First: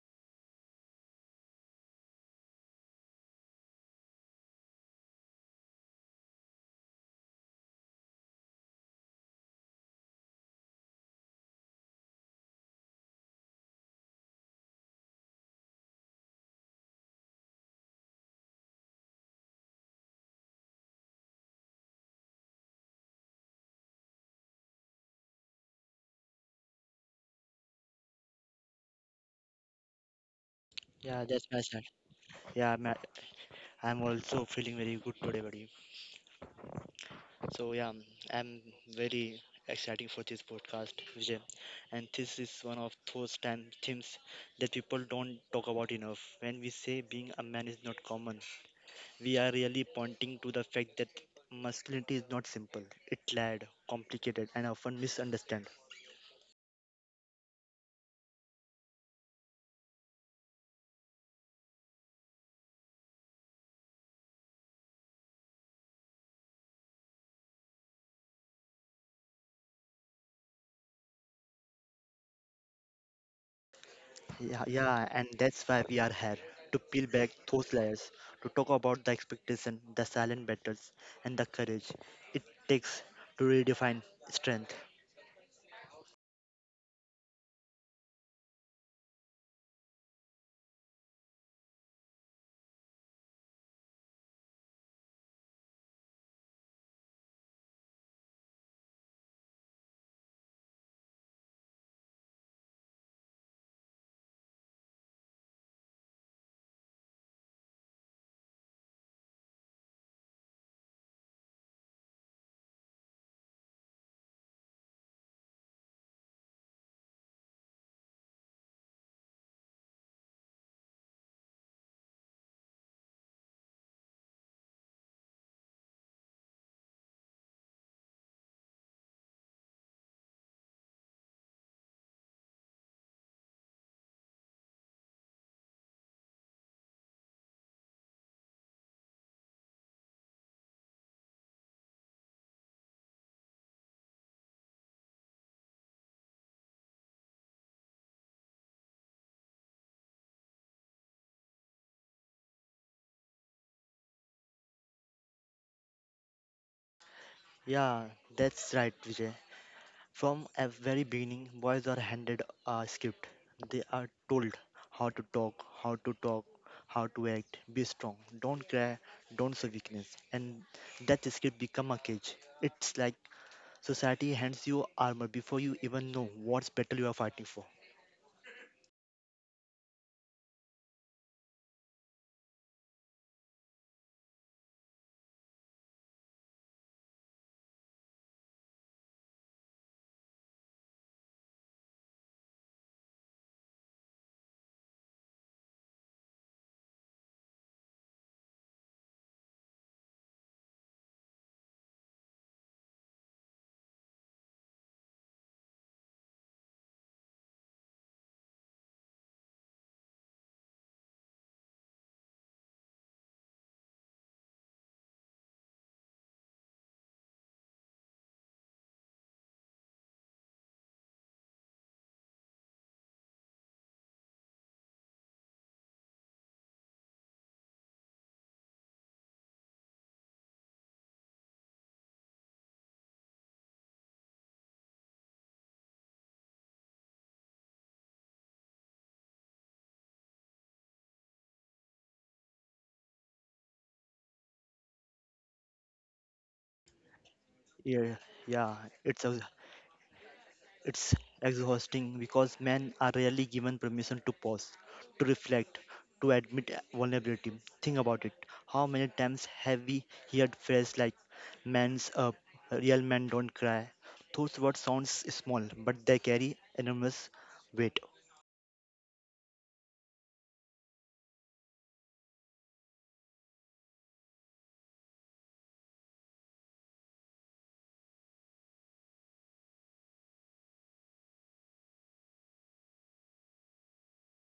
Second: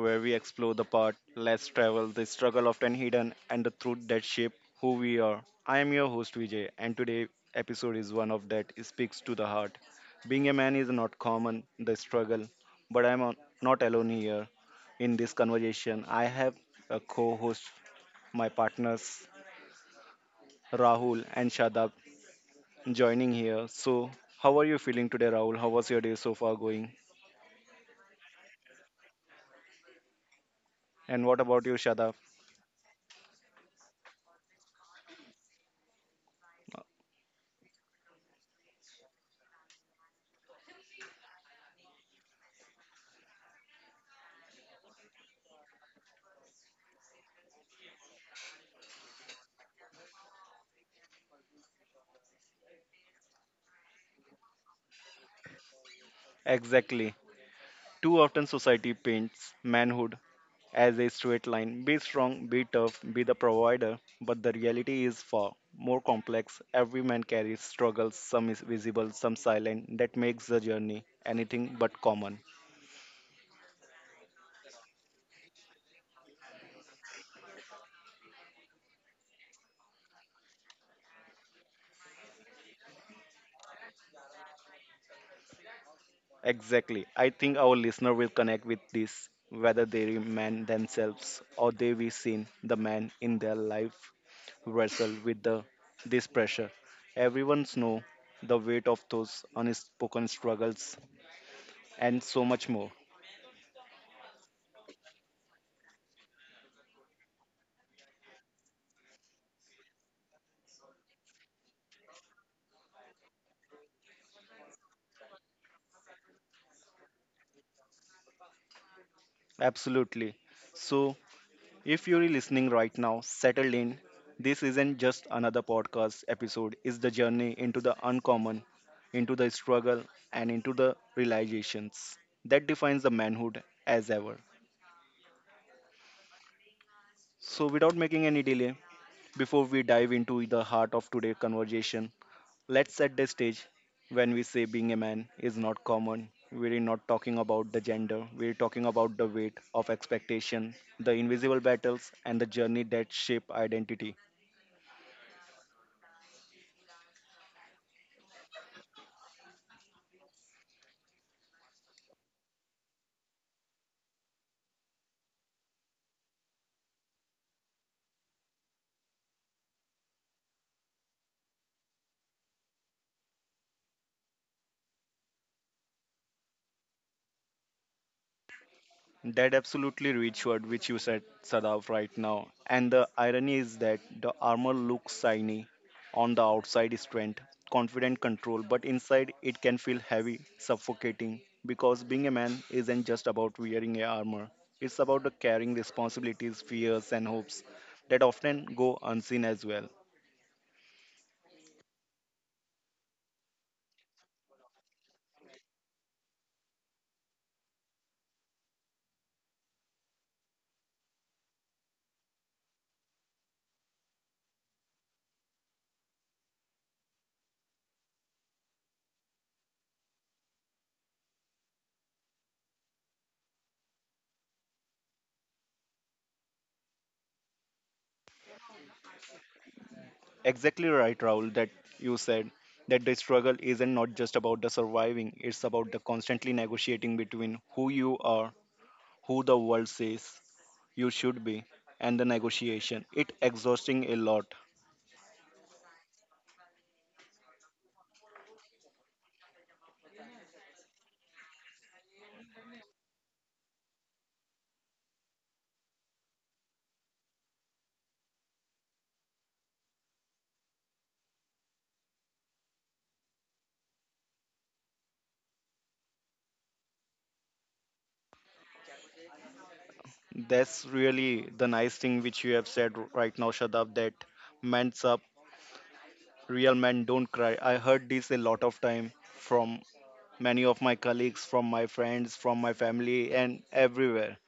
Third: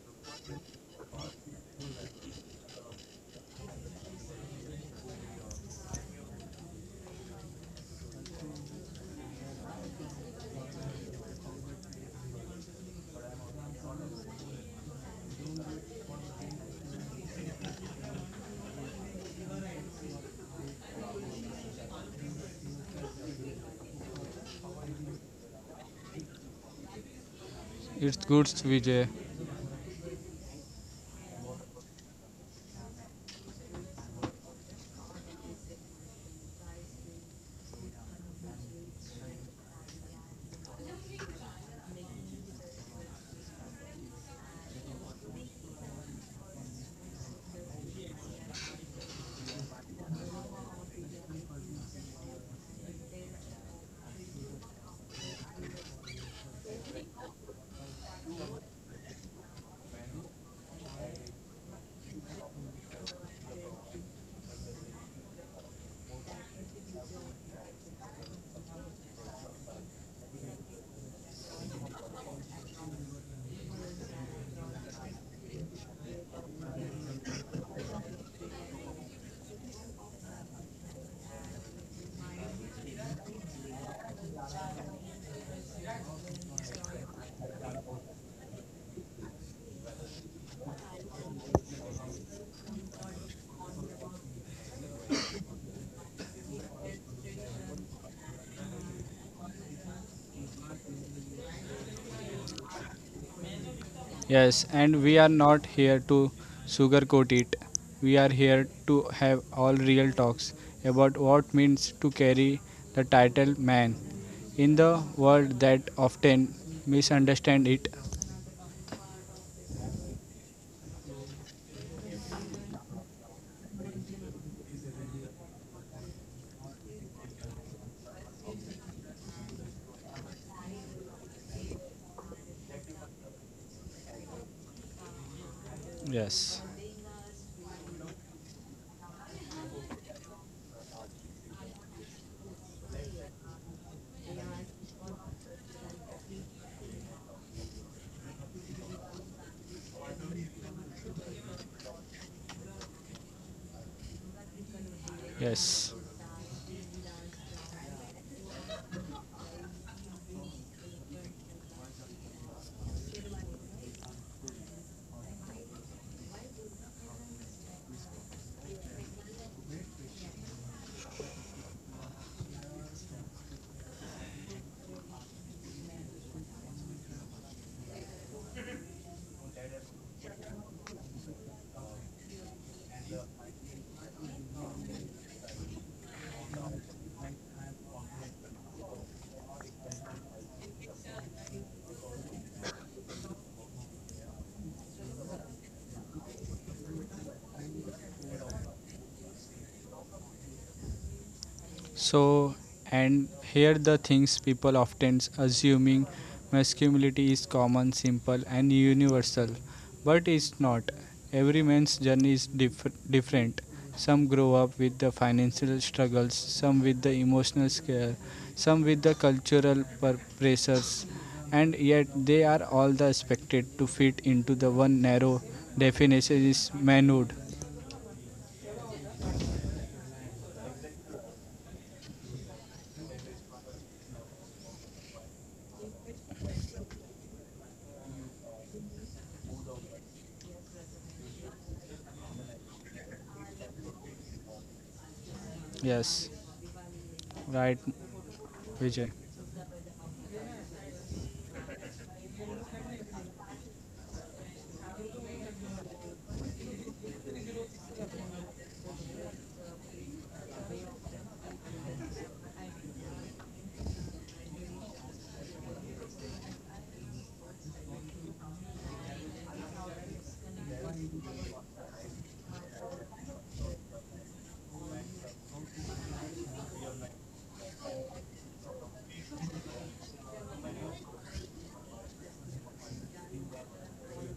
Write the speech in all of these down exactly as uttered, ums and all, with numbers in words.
where we explore the part, let's travel, the struggle often hidden, and the truth that shape who we are. I am your host Vijay, and today episode is one of that speaks to the heart. Being a man is not common, the struggle, but I'm not alone here. In this conversation, I have a co-host, my partners Rahul and Shadab joining here. So, how are you feeling today, Rahul? How was your day so far going? It's good, Vijay. Yeah, And what that's about you, myself. Shadab? Yeah, I'm, I'm also feeling very good today, buddy. So yeah, um, I'm very exciting for this podcast, Vijay. And this is one of those time themes that people don't talk about enough. When we say being a man is not common, we are really pointing to the fact that masculinity is not simple. It's layered, complicated, and often misunderstood. Exactly. Too often, society paints manhood as a straight line be strong, be tough, be the provider. But the reality is far more complex. Every man carries struggles, some is visible, some silent, that makes the journey anything but common. Yeah, yeah, and that's why we are here to peel back those layers, to talk about the expectation, the silent battles, and the courage it takes to redefine strength. Exactly. I think our listener will connect with this, whether they remain themselves or they be seen the man in their life wrestle with the this pressure. Everyone's know the weight of those unspoken struggles and so much more. Yes, and we are not here to sugarcoat it. We are here to have all real talks about what means to carry the title man in the world that often misunderstand it. Absolutely. So, if you're listening right now, settled in. This isn't just another podcast episode, it's the journey into the uncommon, into the struggle, and into the realizations that defines the manhood as ever. Yes, So, without making any delay, before we dive into the heart of today's conversation, let's set the stage. When we say being a man is not common, we're not talking about the gender, we're talking about the weight of expectation, the invisible battles, and the journey that shape identity. yes. Yeah, that's right, Vijay. From a very beginning, boys are handed a script. They are told how to talk, how to talk, how to act, be strong, don't cry, don't show weakness. And that script become a cage. It's like society hands you armor before you even know what battle you are fighting for. That absolutely rich word which you said, Sadaf, right now. And the irony is that the armor looks shiny on the outside, strength, confident control, but inside it can feel heavy, suffocating. Because being a man isn't just about wearing a armor, it's about the carrying responsibilities, fears, and hopes that often go unseen as well. So, and here the things people often assuming masculinity is common, simple, and universal, but it's not. Every man's journey is diff- different. Some grow up with the financial struggles, some with the emotional scare, some with the cultural per- pressures, and yet they are all the expected to fit into the one narrow definition is manhood. Exactly right, Raul, that you said that the struggle isn't not just about the surviving, it's about the constantly negotiating between who you are who the world says you should be, and the negotiation. It exhausting a lot. Yes, right, Yeah, yeah, Vijay. it's ex- it's exhausting because men are rarely given permission to pause, to reflect, to admit vulnerability. Think about it. How many times have we heard phrases like "man's up," "real men don't cry"? Those words sounds small, but they carry enormous weight. That's really the nice thing which you have said r- right now, Shadab, that men's up, real men don't cry. I heard this a lot of time from many of my colleagues, from my friends, from my family, and everywhere.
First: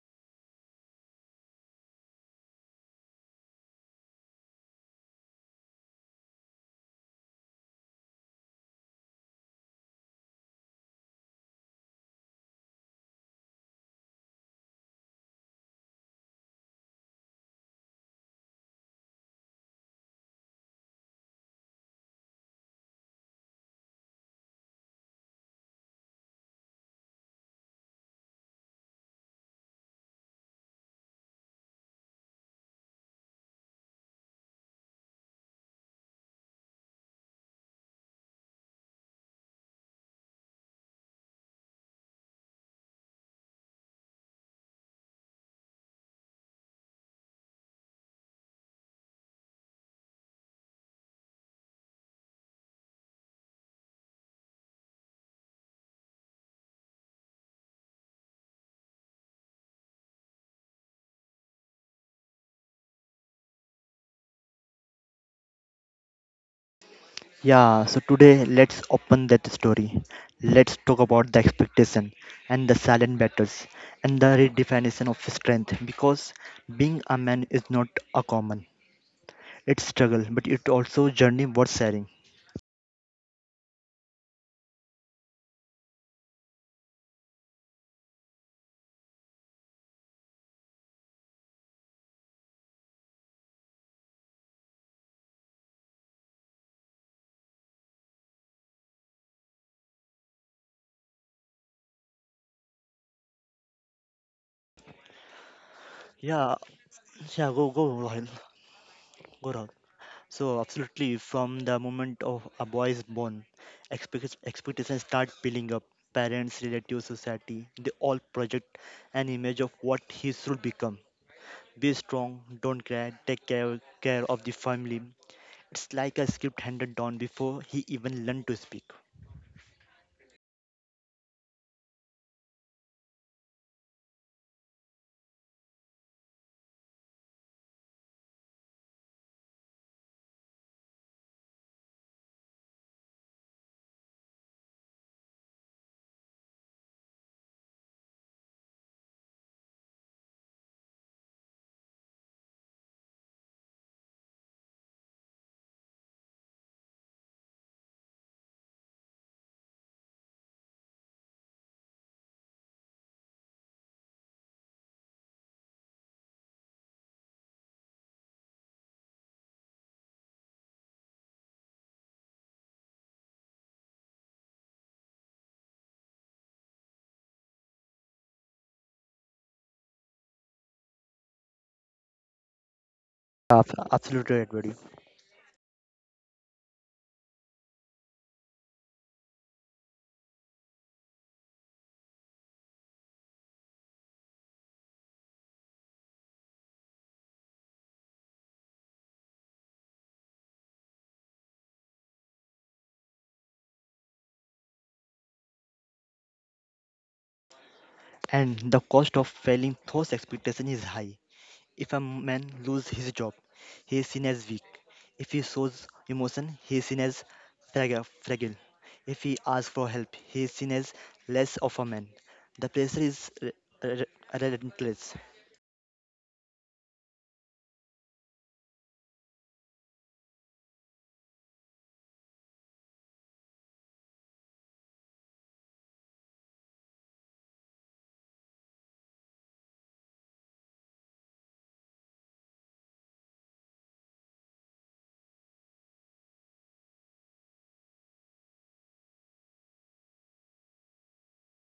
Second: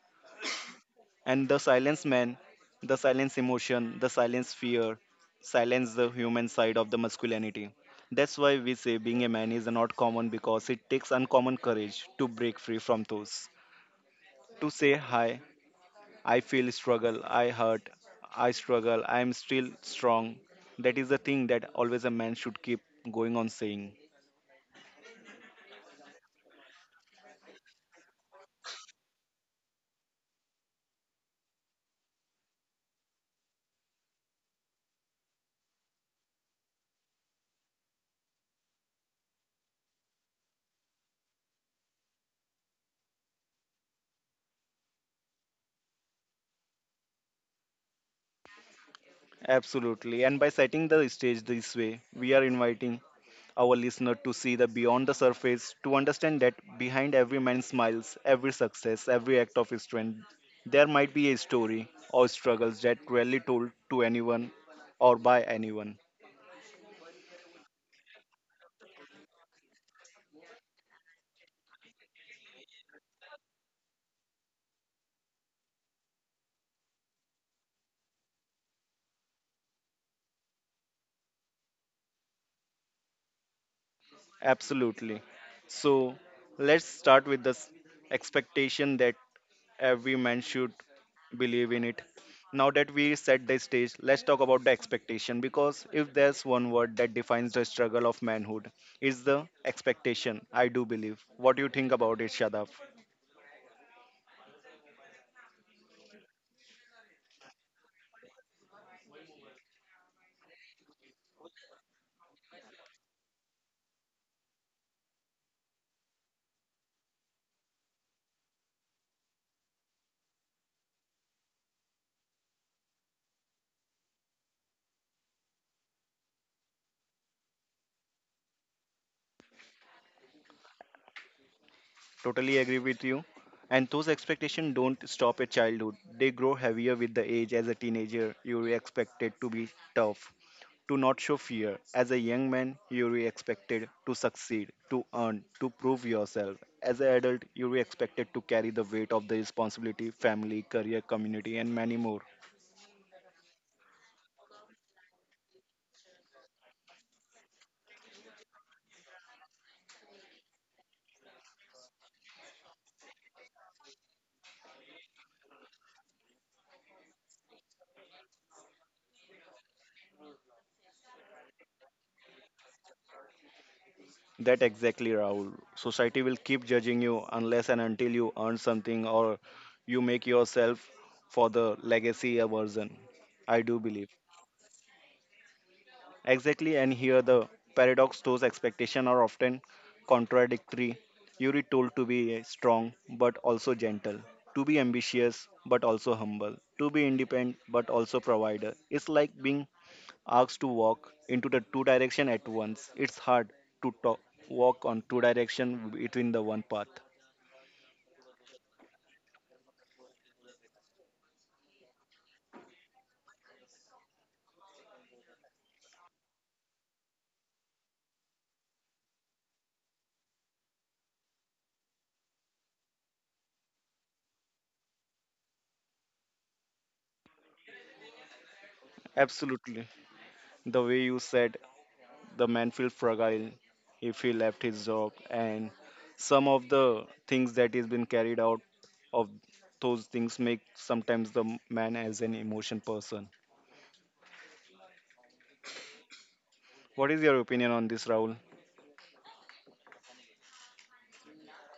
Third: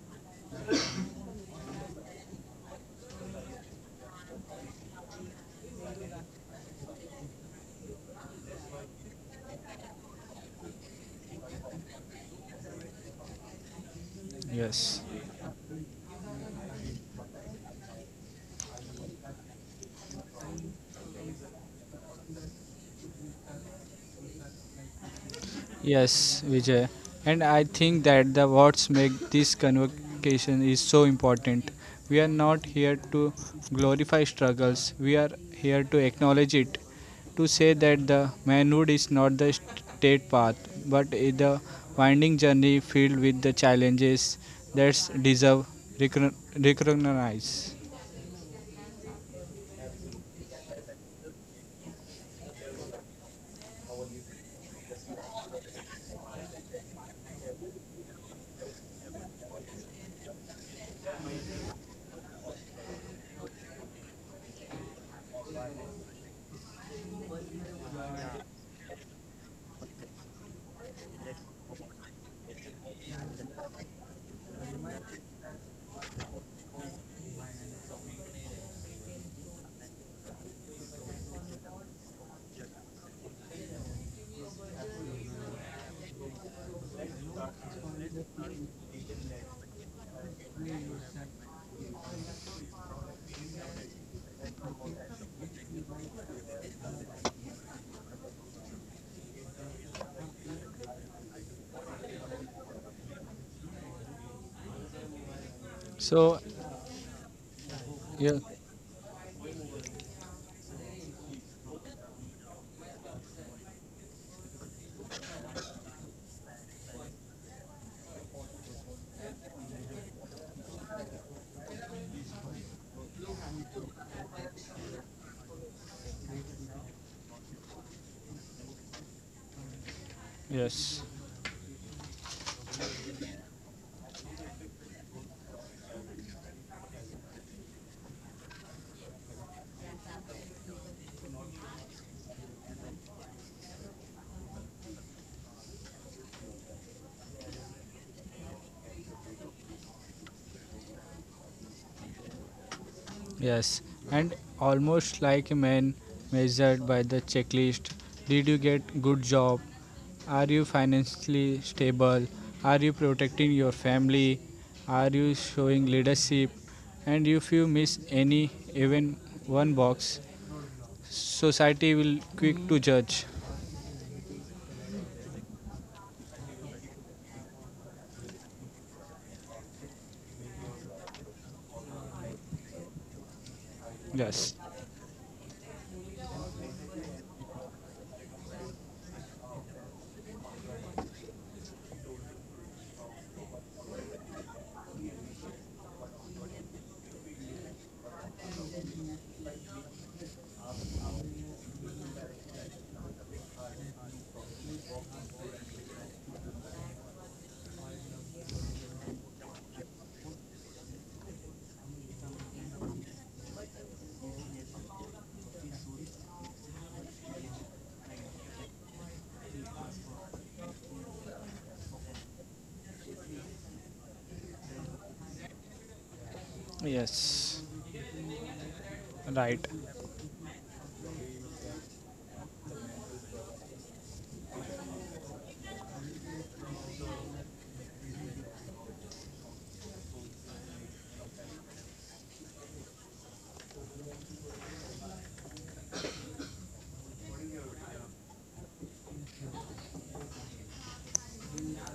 And the silence man, the silence emotion, the silence fear, silence the human side of the masculinity. That's why we say being a man is not common because it takes uncommon courage to break free from those. To say Yes. hi, I feel struggle, I hurt, I struggle, I am still strong. That is the thing that always a man should keep going on saying. Yes, Vijay. And I think that the words make this convocation is so important. We are not here to glorify struggles. We are here to acknowledge it, to say that the manhood is not the straight path, but is the winding journey filled with the challenges that deserve recognize. Absolutely. And by setting the stage this way, we are inviting our listener to see the beyond the surface, to understand that behind every man's smiles, every success, every act of strength, there might be a story or struggles that rarely told to anyone or by anyone. Yeah, so today let's open that story. Let's talk about the expectation and the silent battles and the redefinition of strength because being a man is not a common. It's struggle, but it also journey worth sharing. Absolutely. So let's start with the expectation that every man should believe in it. Now that we set the stage, let's talk about the expectation because if there's one word that defines the struggle of manhood, it's the expectation. I do believe. What do you think about it, Shadab? So, Yeah, yeah, go go yeah, Rahul, go Rahul. So absolutely, from the moment of a boy is born, expect- expectations start building up. Parents, relatives, society, they all project an image of what he should become. Be strong, don't cry, take care, care of the family. It's like a script handed down before he even learned to speak. yes. Totally agree with you. And those expectations don't stop at childhood. They grow heavier with the age. As a teenager, you're expected to be tough, to not show fear. As a young man, you're expected to succeed, to earn, to prove yourself. As an adult, you're expected to carry the weight of the responsibility, family, career, community, and many more. Yes, and almost like a man measured by the checklist. Did you get good job? Are you financially stable? Are you protecting your family? Are you showing leadership? And if you miss any even one box, society will quick to judge. That exactly, Rahul. Society will keep judging you unless and until you earn something or you make yourself for the legacy a version. I Ab- do believe. Yes. Absolutely right, buddy. Exactly, and here the paradox those expectations are often contradictory. You are told to be strong but also gentle, to be ambitious but also humble, to be independent but also provider. It's like being asked to walk into the two direction at once. It's hard to talk, walk on two direction between the one path. And the cost of failing those expectations is high. If a man loses his job, he is seen as weak. If he shows emotion, he is seen as fraga- fragile. If he asks for help, he is seen as less of a man. The pressure is re- re- relentless. Yes. Right. Absolutely. The way you said the man feels fragile if he left his job and some of the things that is been carried out of those things make sometimes the man as an emotion person. What is your opinion on this, Rahul?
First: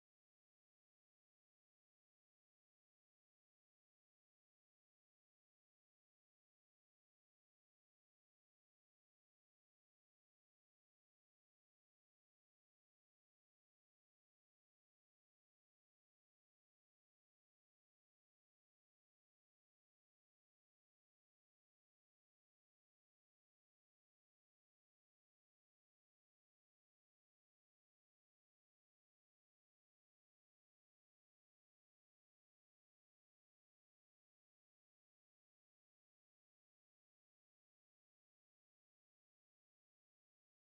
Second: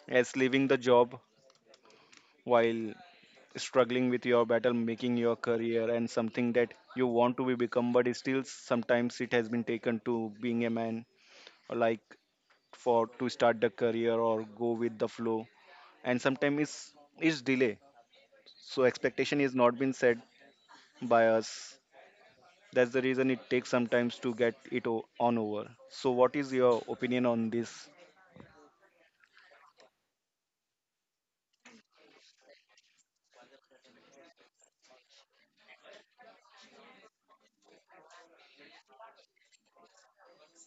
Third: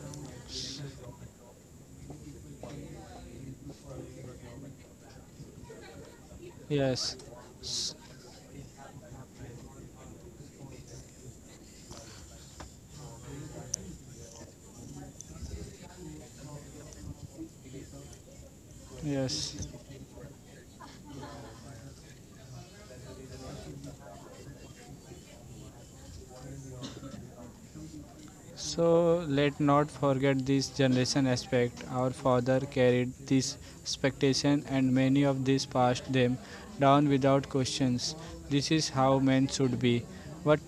As leaving the job while struggling with your battle making your career and something that you Yes. want to be become S- but it still sometimes it has been taken to being a man or like for to start the career or go with the flow and sometimes it's, it's delay so expectation is Yes. not been set by us that's the reason it takes sometimes to get it o- on over so what is your opinion on this So let not forget this generation aspect. Our father carried this expectation and many of these passed them down without questions. This is how men should be. But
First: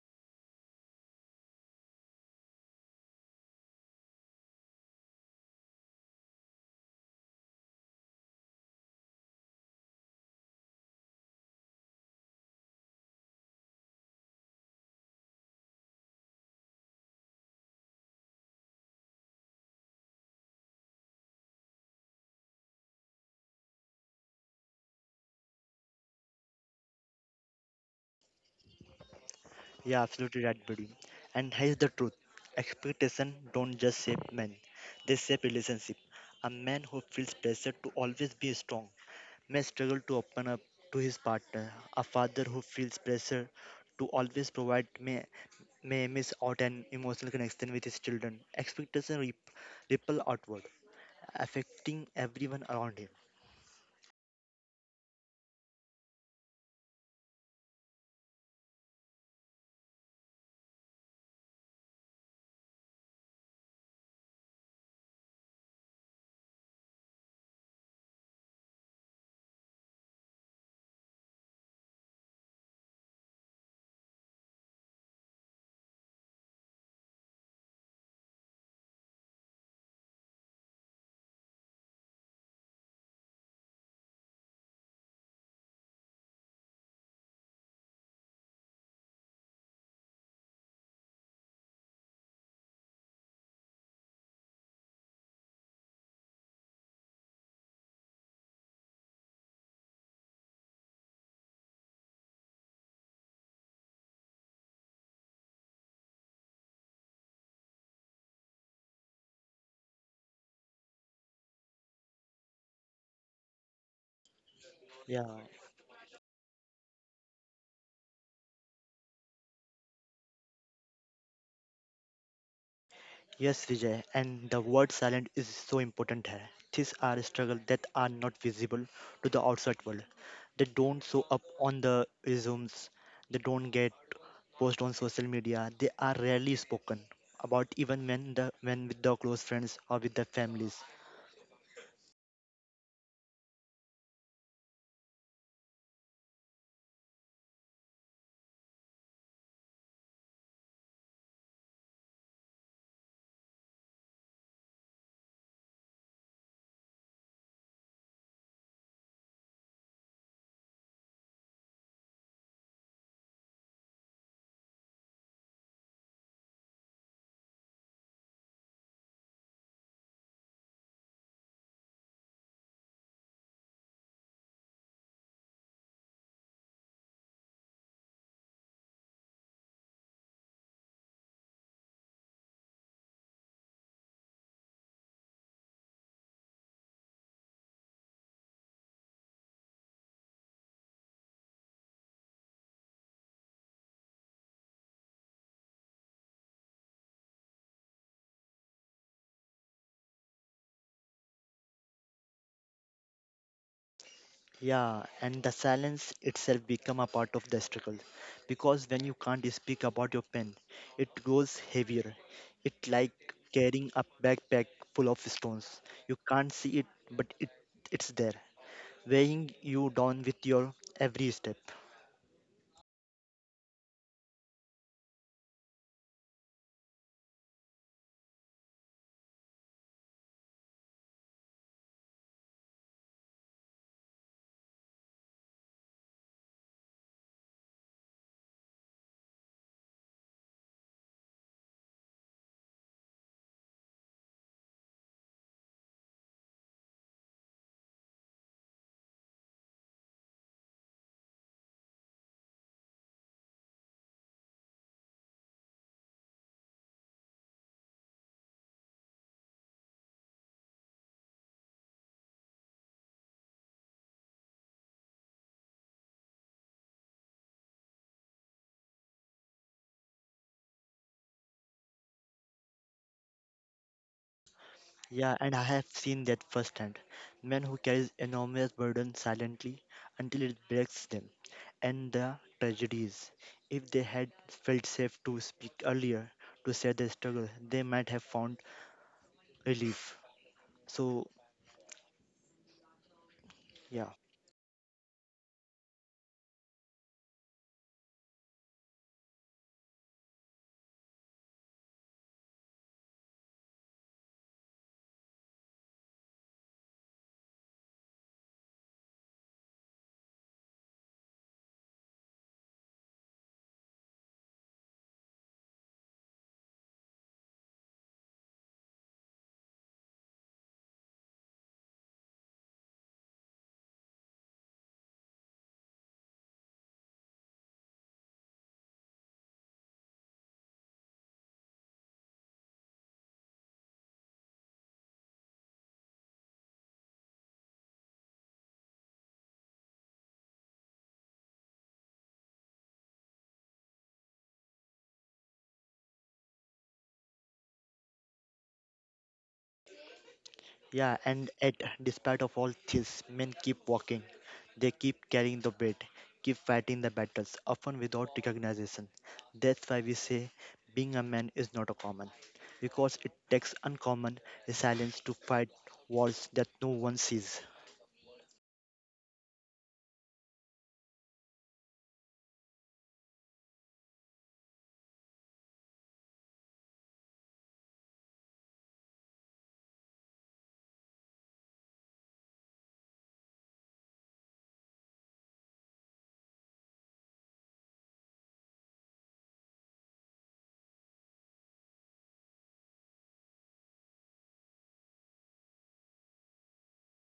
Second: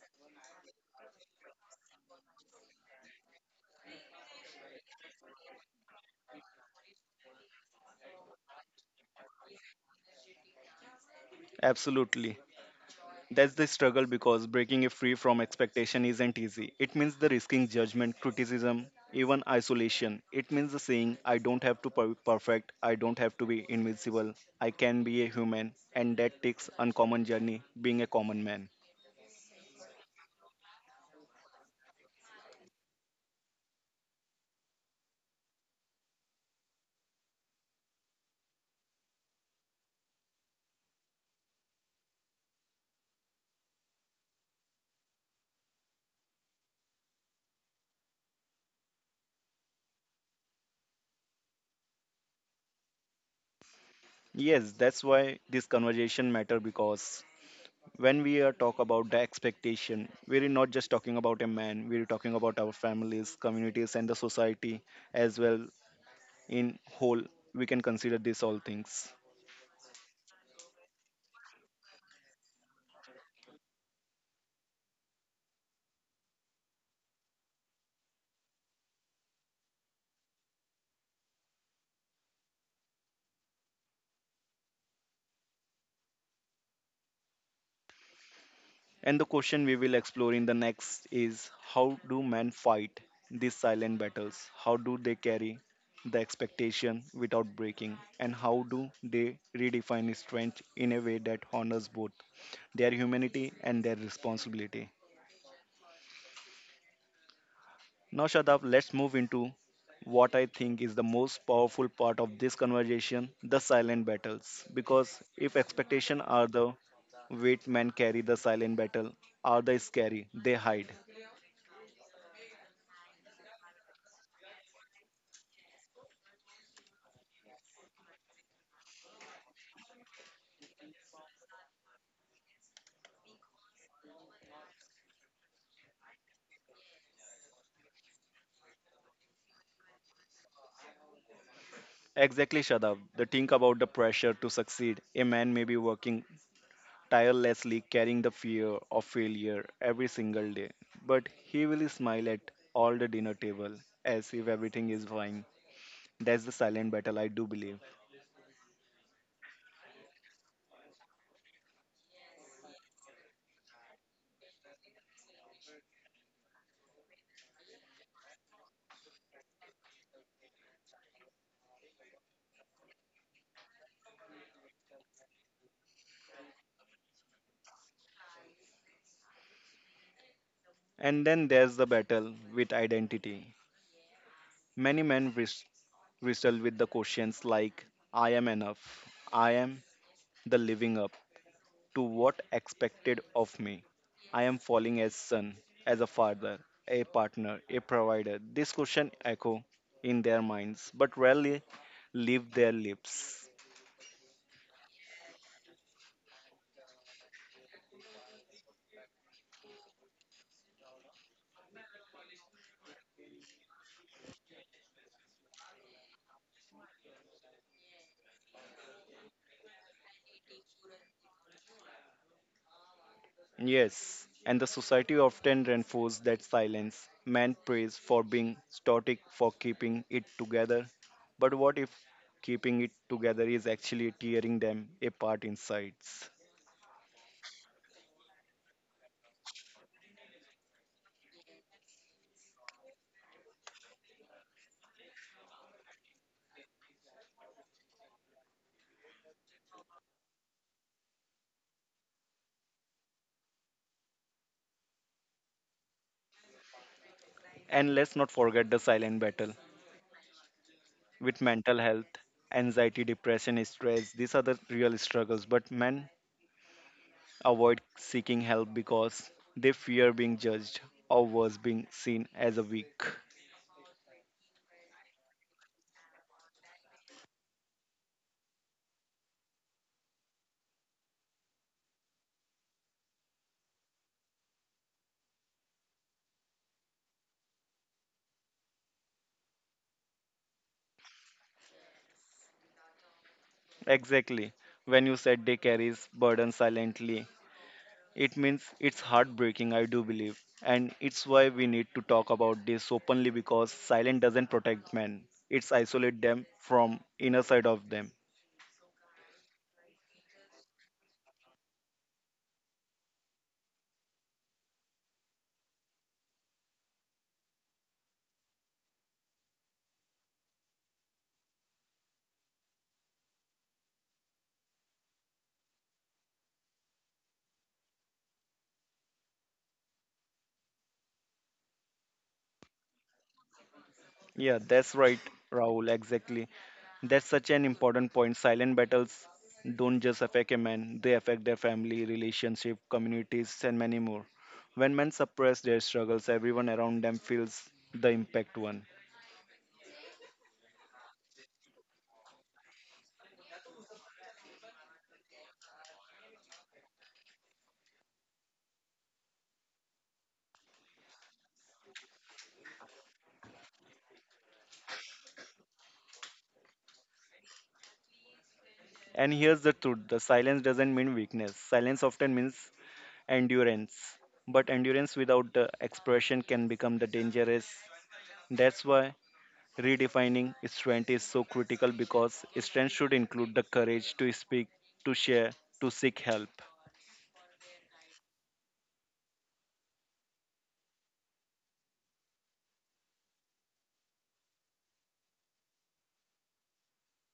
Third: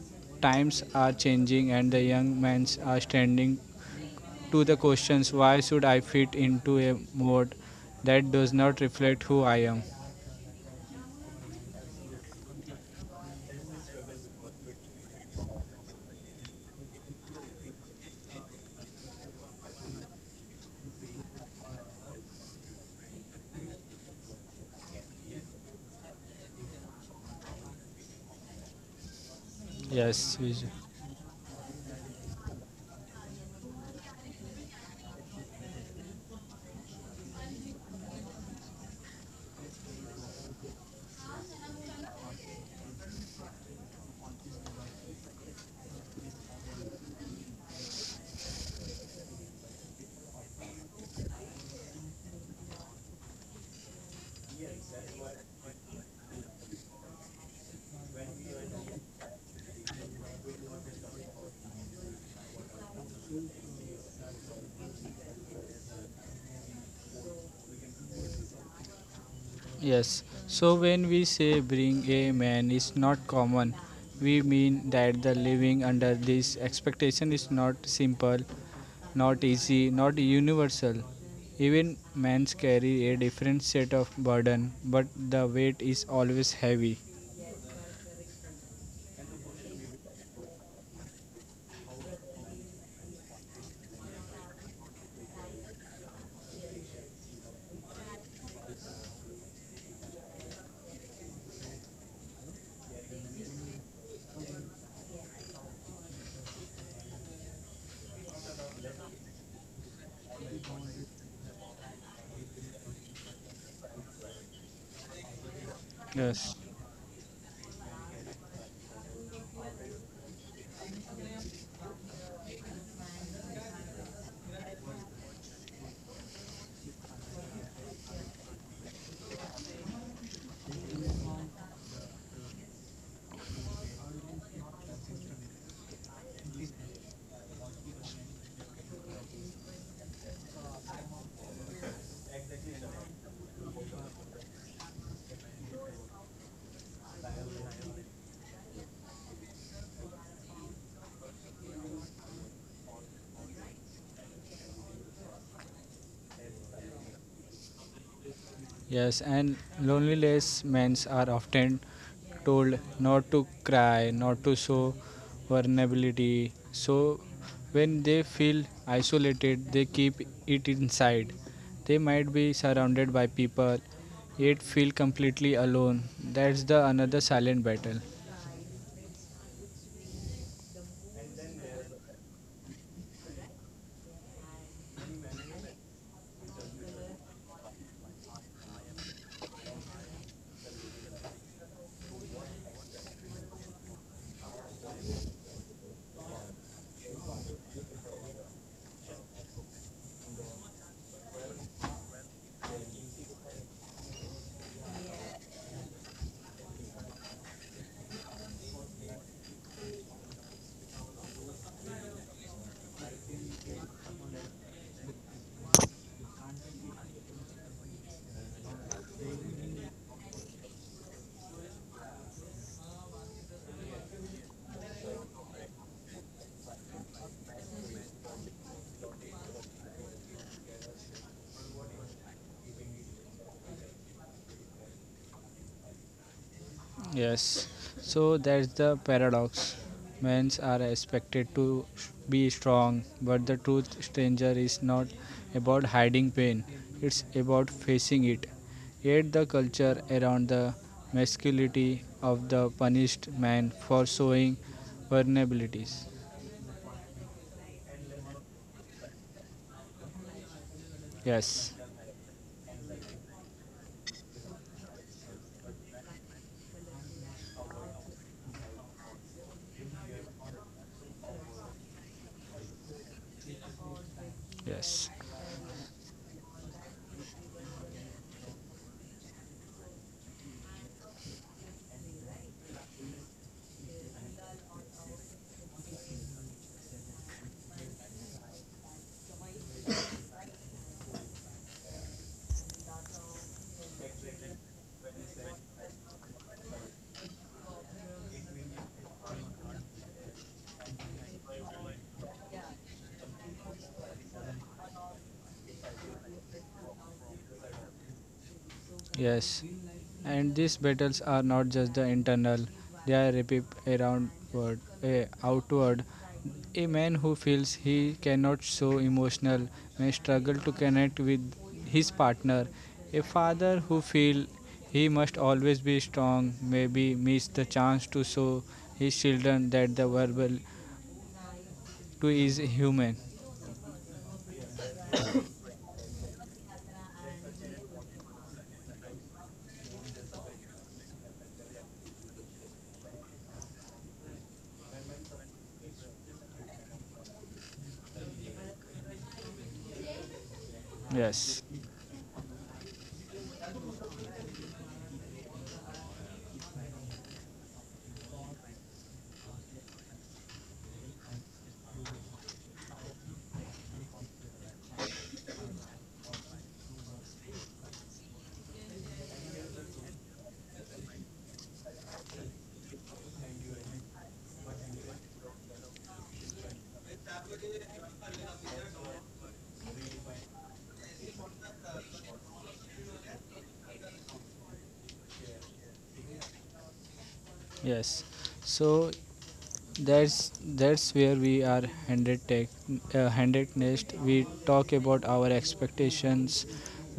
times are changing and the young men are standing to the questions why should I fit into a mode that does not reflect who I am? absolutely. That's the struggle because breaking it free from expectation isn't easy. It means the risking judgment, criticism, even isolation. It means the saying, I don't have to be perfect, I don't have to be invincible, I can be a human, and that takes uncommon journey being a common man. Yeah, Yes, absolutely right, buddy. And here's the truth. Expectation don't just shape men, they shape relationship. A man who feels pressure to always be strong may struggle to open up to his partner. A father who feels pressure to always provide may may miss out an emotional connection with his children. Expectation rip, ripple outward, affecting everyone around him. Yes, that's why this conversation matter because when we are talk about the expectation, we're not just talking about a man, we're talking about our families, communities, and the society as well in whole. We can consider these all things. Yes. So when we say bring a man is not common, we mean that the living under this expectation is not simple, not easy, not universal. Even men carry a different set of burden, but the weight is always heavy. And the question we will explore in the next is how do men fight these silent battles? How do they carry the expectation without breaking? And how do they redefine strength in a way that honors both their humanity and their responsibility? Now, Shadab, let's move into what I think is the most powerful part of this conversation the silent battles. Because Yeah. if expectations are Yes. the weight men carry, the silent battle are the scary, they hide. Yes, Vijay, and the word silent is so important here. These are struggles that are not visible to the outside world. They don't show up on the resumes, they don't get posted on social media, they are rarely spoken about even when the when with the close friends or with the families. Exactly, Shadab. The think about the pressure to succeed. A man may be working tirelessly, carrying the fear of failure every single day, but he will smile at all the dinner table as if everything is fine. That's the silent battle, I do believe. Yes, and loneliness men are often told not to cry, not to show vulnerability. So when they feel isolated, they keep it inside. They might be surrounded by people, yet feel completely alone. That's the another silent battle. And then there's the battle with identity. Many men wrist- wrestle with the questions like, I am enough, I am the living up, to what expected of me. I am falling as son, as a father, a partner, a provider. These questions echo in their minds, but rarely leave their lips. Yeah, and the silence itself become a part of the struggle, because when you can't speak about your pain, it grows heavier. It like carrying a backpack full of stones. You can't see it, but it it's there, weighing you down with your every step. Yes, and the society often reinforces that silence. Man prays for being static, for keeping it together. But what if keeping it together is actually tearing them apart inside? Yes, so that's the paradox. Men are expected to sh- be strong, but the truth, stranger, is not about hiding pain, it's about facing it. Yet, the culture around the masculinity of the punished man for showing vulnerabilities. And let's not forget the silent battle with Yes, mental health, anxiety, depression, stress. These are the real struggles. But men avoid seeking help because they fear being judged or worse, being seen as a weak. yes, Yeah, and I have seen that firsthand. Men who carry enormous burden silently until it breaks them. And the tragedies. If they had felt safe to speak earlier, to share their struggle, they might have found relief. So, yeah. Exactly. When you said they carries burden silently, it means it's heartbreaking, I do believe. And it's why we need to talk about this openly because silence doesn't protect men. It's isolate them from inner side of them. yes. And these battles are not just the internal, they are repeat around, word, eh, outward. A man who feels he cannot show emotional may struggle to connect with his partner. A father who feels he must always be strong maybe miss the chance to show his children that the verbal too is human. Yeah, that's right, Rahul, exactly. That's such an important point. Silent battles don't just affect a man, they affect their family, relationship, communities, and many more. When men suppress their struggles, everyone around them feels the impact one. Yeah, and Yes, at Despite of all this, men keep walking. They keep carrying the weight, keep fighting the battles, often without recognition. That's why we say being a man is not a common, because it takes uncommon resilience to fight wars that no one sees. And here's the truth the silence doesn't mean weakness, silence often means endurance. But endurance without the expression can become the dangerous. That's why redefining strength is so critical because strength should include the courage to speak, to share, to seek help. yes. So That's that's where we are handed tech, uh, handed next. We talk about our expectations.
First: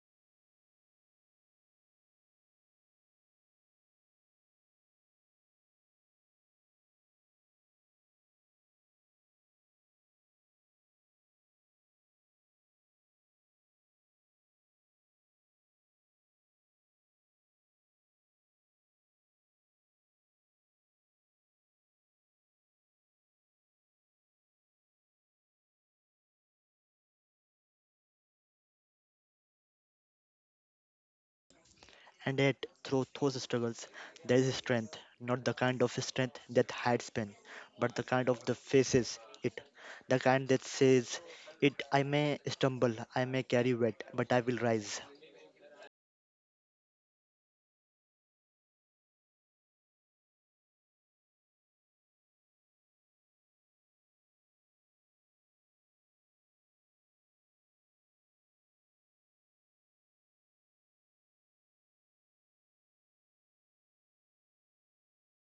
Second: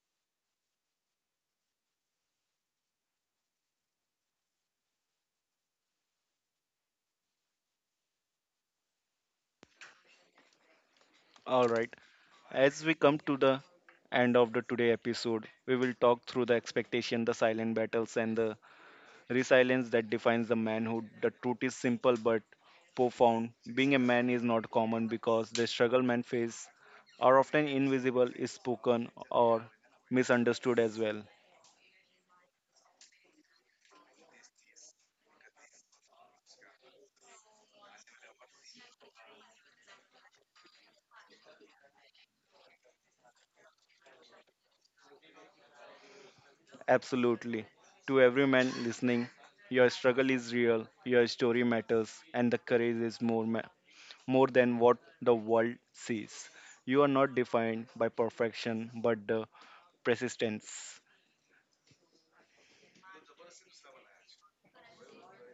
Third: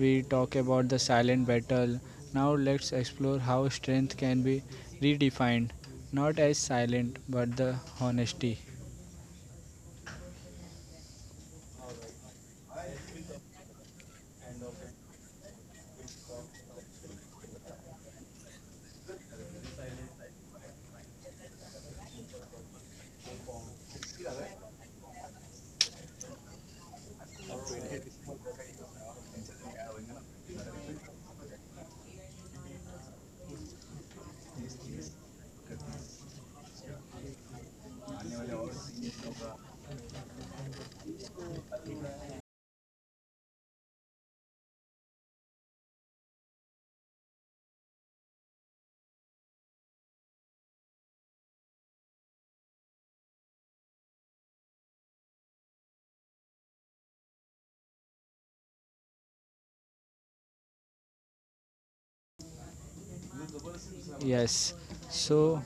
We talk about the silent battle. Now let's explore how strength can be redefined, not as silent but the honesty. All right. As we come to the end of the today episode, we will talk through the expectation, the silent battles, and the resilience that defines the manhood. The truth is simple but profound. Being a man is not common because the struggle men face are often invisible, is spoken, or misunderstood as well. And yet, through those struggles, there is strength, not the kind of strength that hides pain, but the kind of that faces it, the kind that says, "It I may stumble, I may carry weight, but I will rise." Absolutely. To every man listening, your struggle is real, your story matters, and the courage is more, ma- more than what the world sees. You are not defined by perfection, but the persistence. Yes. So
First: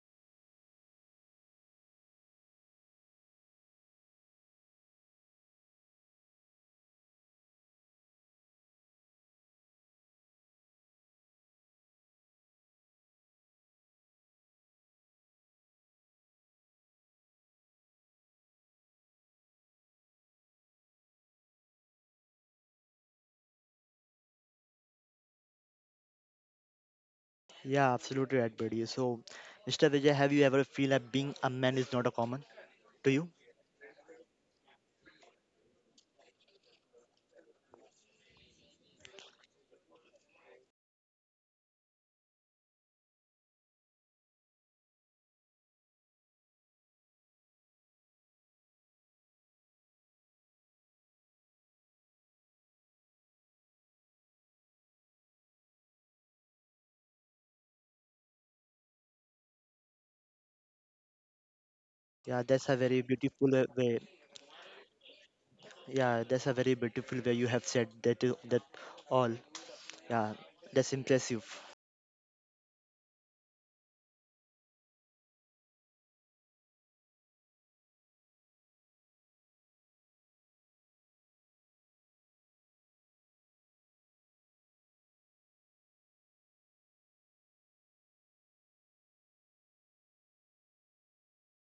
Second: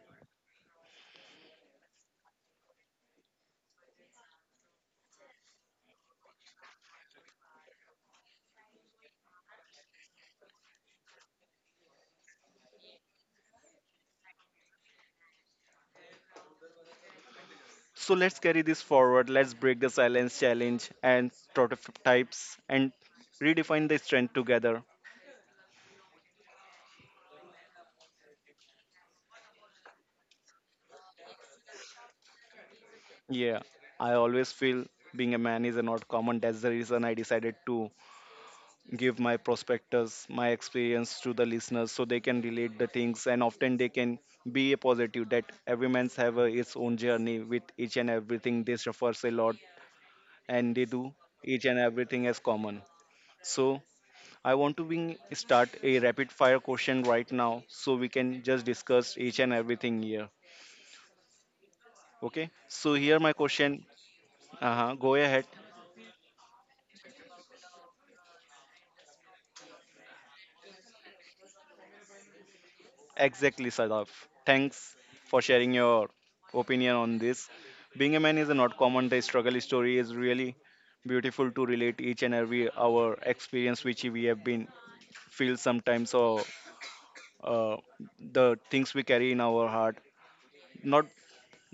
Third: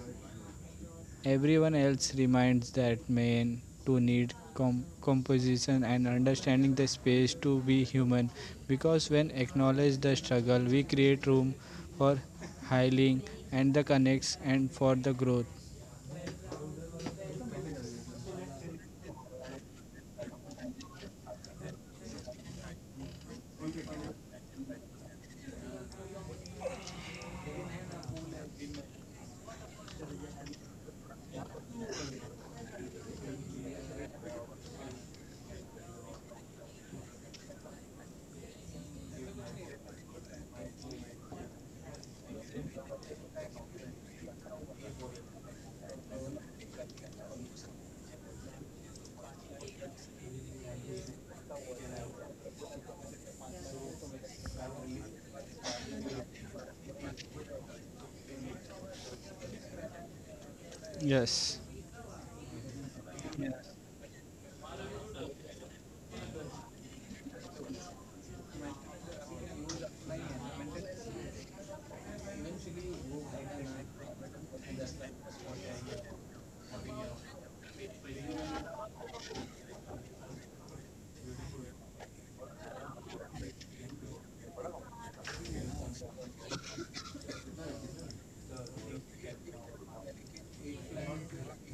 everyone else reminds that man to need com- composition and understanding the space to be human, because when acknowledge the struggle we create room for healing and the connects and for the growth. So let's carry this forward. Let's break the silence challenge and prototypes and redefine the strength together. Yeah, absolutely right, buddy. So, Mister Vijay, have you ever feel that being a man is not a common to you? Yeah, I always feel being a man is not common. That's the reason I decided to give my prospectors my experience to the listeners so they can relate the things and often they can be a positive that every man's have a, its own journey with each and everything they suffers a lot and they do each and everything as common so I want to bring start a rapid fire question right now so we can just discuss each and everything here. Yes, Yeah, Okay that's a so very here my beautiful uh, question. way. Uh-huh, go ahead. Yeah, that's a very beautiful way you have said that uh, that all. Yeah, that's impressive. Exactly, Sadaf. Thanks for sharing your opinion on this. Being a man is not common. The struggle story is really beautiful to relate each and every our experience which we have been feel sometimes or uh, the things we carry in our heart. Not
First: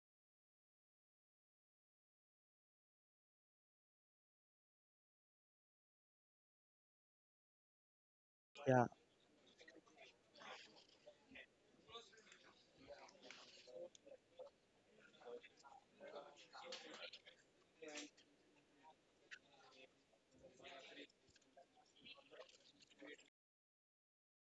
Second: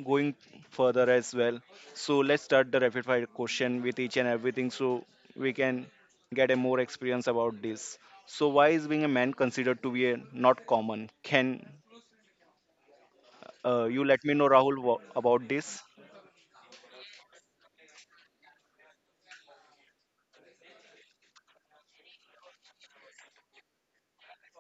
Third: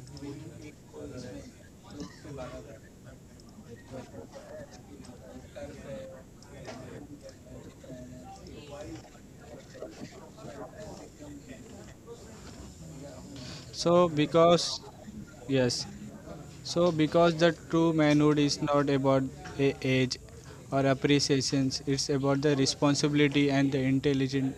going further as well. So let's start the rapid fire question with each and everything so we can get a more experience about this. So why is Yeah, being a man considered to be a not common? Can Uh, you so let me know, Rahul, because wha- about this. yes, so because the true manhood is not about a age or appreciations, it's about the responsibility and the intelligent.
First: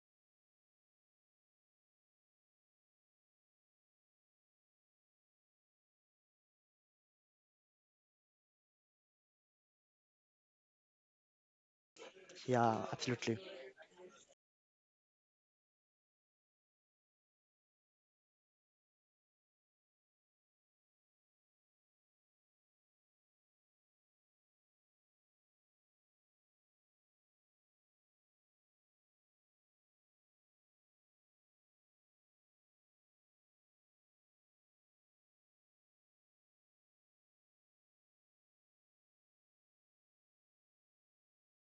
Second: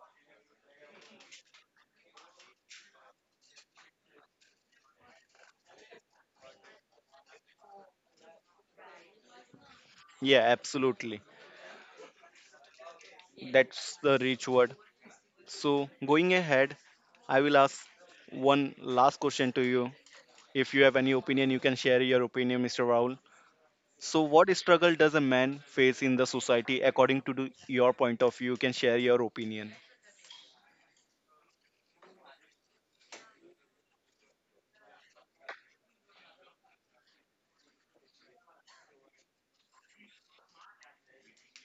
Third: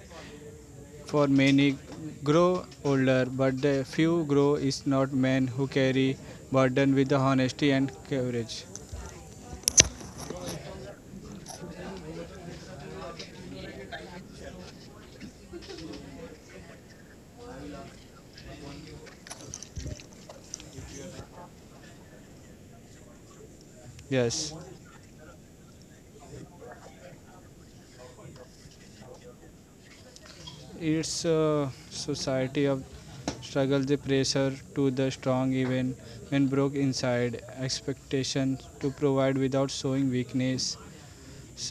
For many grow older, but the few grow is not men who carry burden with the honesty and courage. Yeah, absolutely. yeah, absolutely. That's the rich word. So, going ahead, I will ask one last question to you. If you have any opinion, you can share your opinion, Mister Rahul. So, Yes, what struggle does a man face in the society according to the- your point of view? You can share your opinion. it's a society of struggle. The pressure to the strong, even when broke inside, expectation to provide without showing weakness,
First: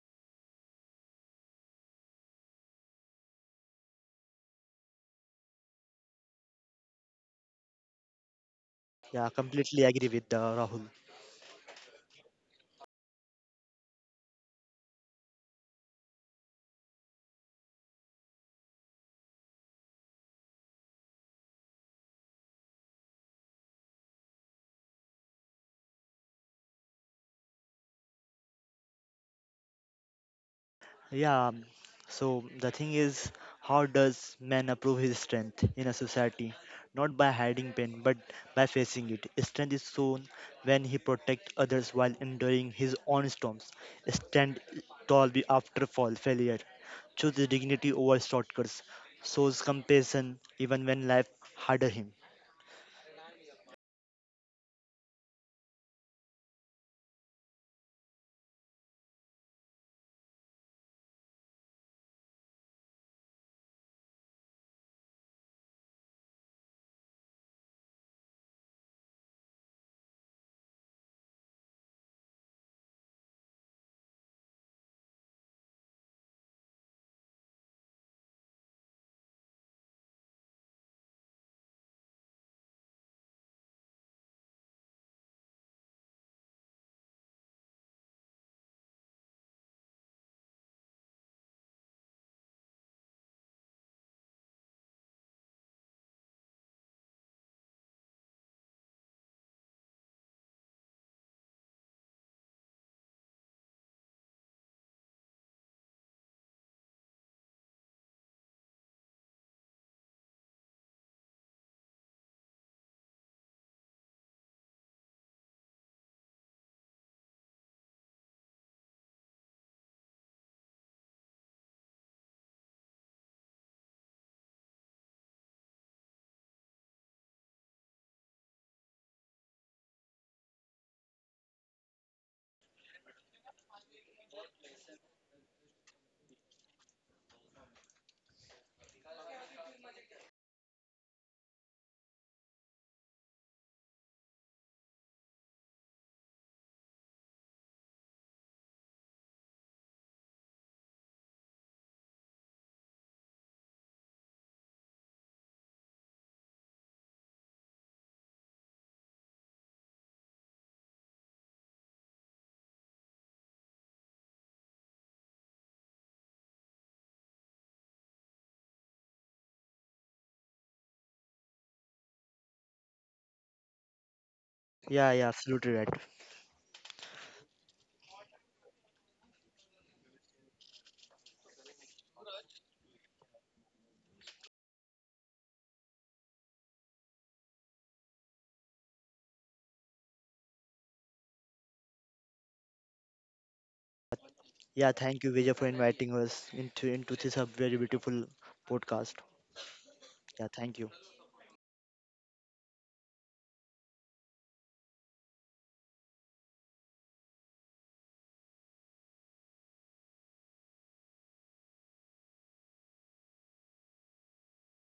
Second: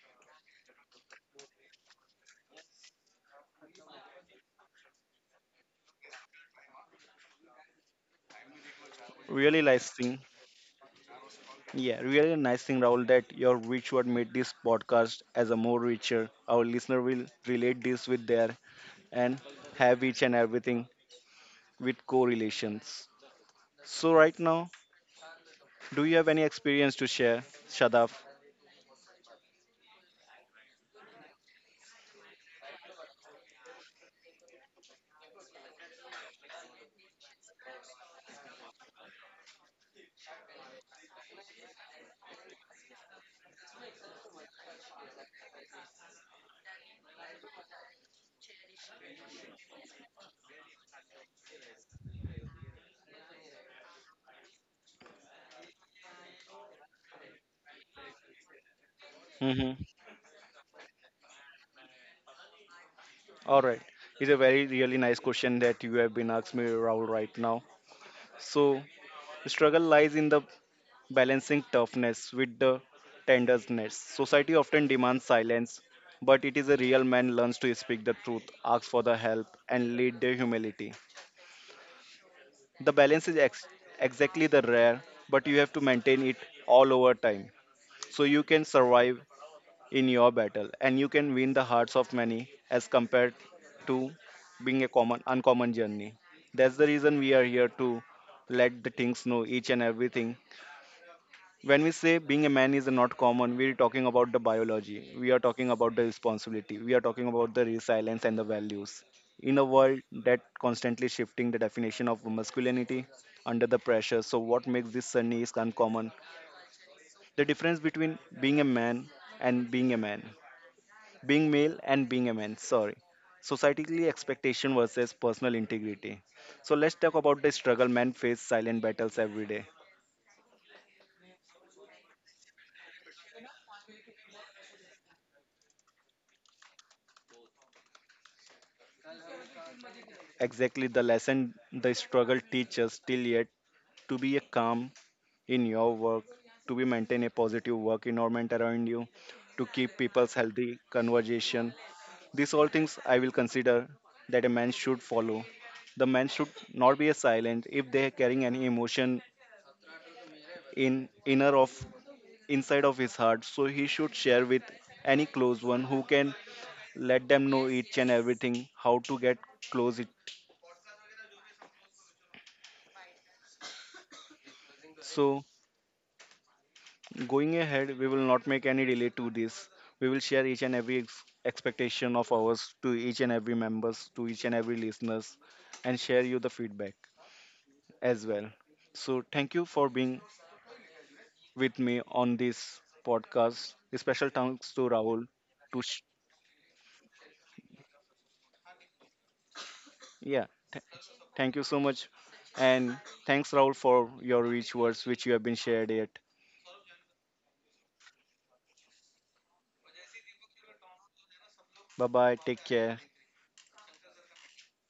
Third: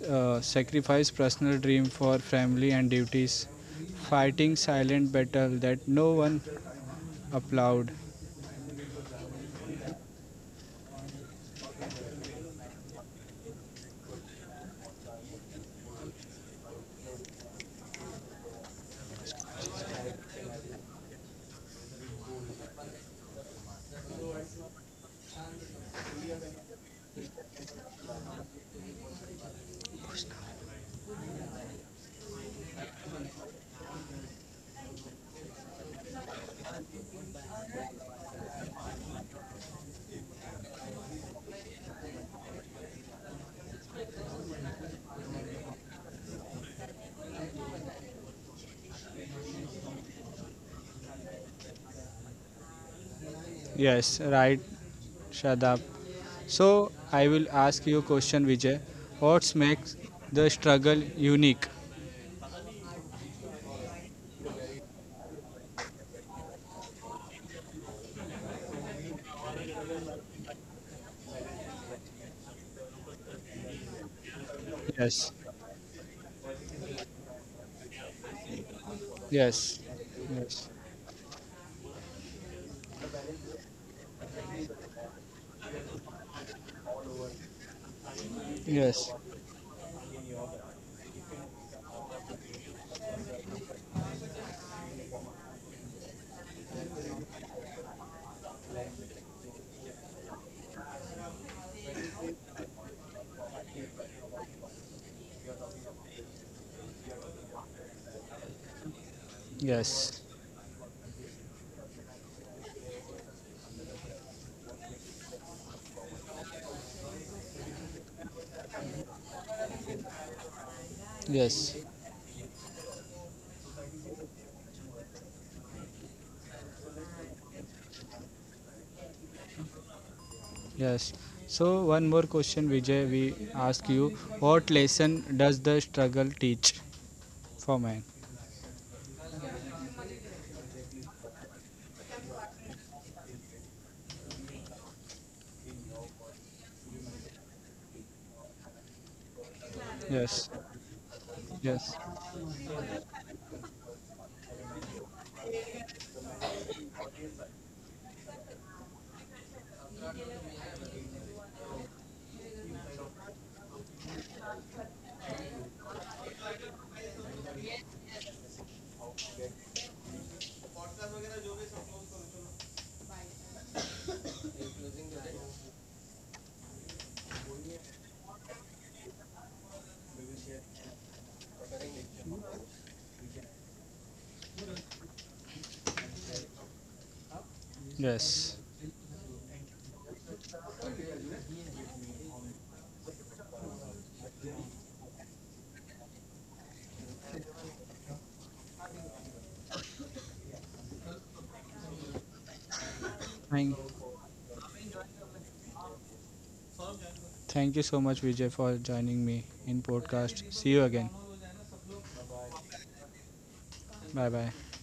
uh, sacrifice personal dream for family and duties, fighting silent battle that no one applaud. Yeah, Really completely nice agree thing. with uh, Rahul. Yeah, really nice thing, Rahul, that your rich word made this podcast as a more richer. Our listener will relate this with their and have each and everything with correlations. So, right now, do you have any experience to share, Shadaf? Yeah, um, so the thing is, how does man approve his strength in a society? Not by hiding pain, but by facing it. Strength is shown when he protects others while enduring his own storms. Stand tall be- after fall, failure. Choose dignity over shortcuts. Shows compassion even when life harder him. Yes, right, Shadab. So I will ask you a question, Vijay. What Mm-hmm. makes the struggle unique? All right. It's a very, really nice question that you have been asked me, Rahul, right now. So, struggle lies in the balancing toughness with the tenderness. Society often demands Yes, silence, but it is a real man learns to speak the truth, ask for the help, yes, and lead the yes, humility. The balance is ex- exactly the rare, but you have to maintain it all over time so you can yes, survive in your battle, and you can win the hearts of many as compared to being a common uncommon journey. That's the reason we are here to let the things know each and everything. When we say being a man is not common, we're talking about the biology. We are talking about the responsibility. We are talking about the resilience and the values. In a world yes, that constantly shifting the definition of masculinity under the pressure, so what makes this journey is uncommon? The difference between being a man and being a man being male yes, and being a man sorry societally expectation versus personal integrity so let's talk about the struggle men face silent battles every day. yes. So one more question, Vijay. We ask you, what lesson does the struggle teach for man? Exactly the lesson the struggle teaches till yet to be a calm in your work to be maintain a positive work environment around you to keep people's healthy Yes, conversation yes, these all things I will consider that a man should follow the man should not be a silent if they are carrying any emotion in inner of inside of his heart, so he should share with any close one who can let them know each and everything how to get close it. Yeah, yeah, So absolutely right. going ahead, we will not make any delay to this. We will share each and every ex- expectation of ours to each and every members, to each and every listeners, and share you the feedback as well. yes. So thank you for being with me on this podcast. A special thanks to Yeah, thank Rahul you, Vijay, for to sh- inviting us into into this a very beautiful podcast. Yeah, Yeah, thank th- you. thank you so much. And thanks, Raul, Thank, for your rich words which you have been shared yet. thank you so much, Vijay, for joining me in podcast. See you again. Bye bye. Take care. Bye bye.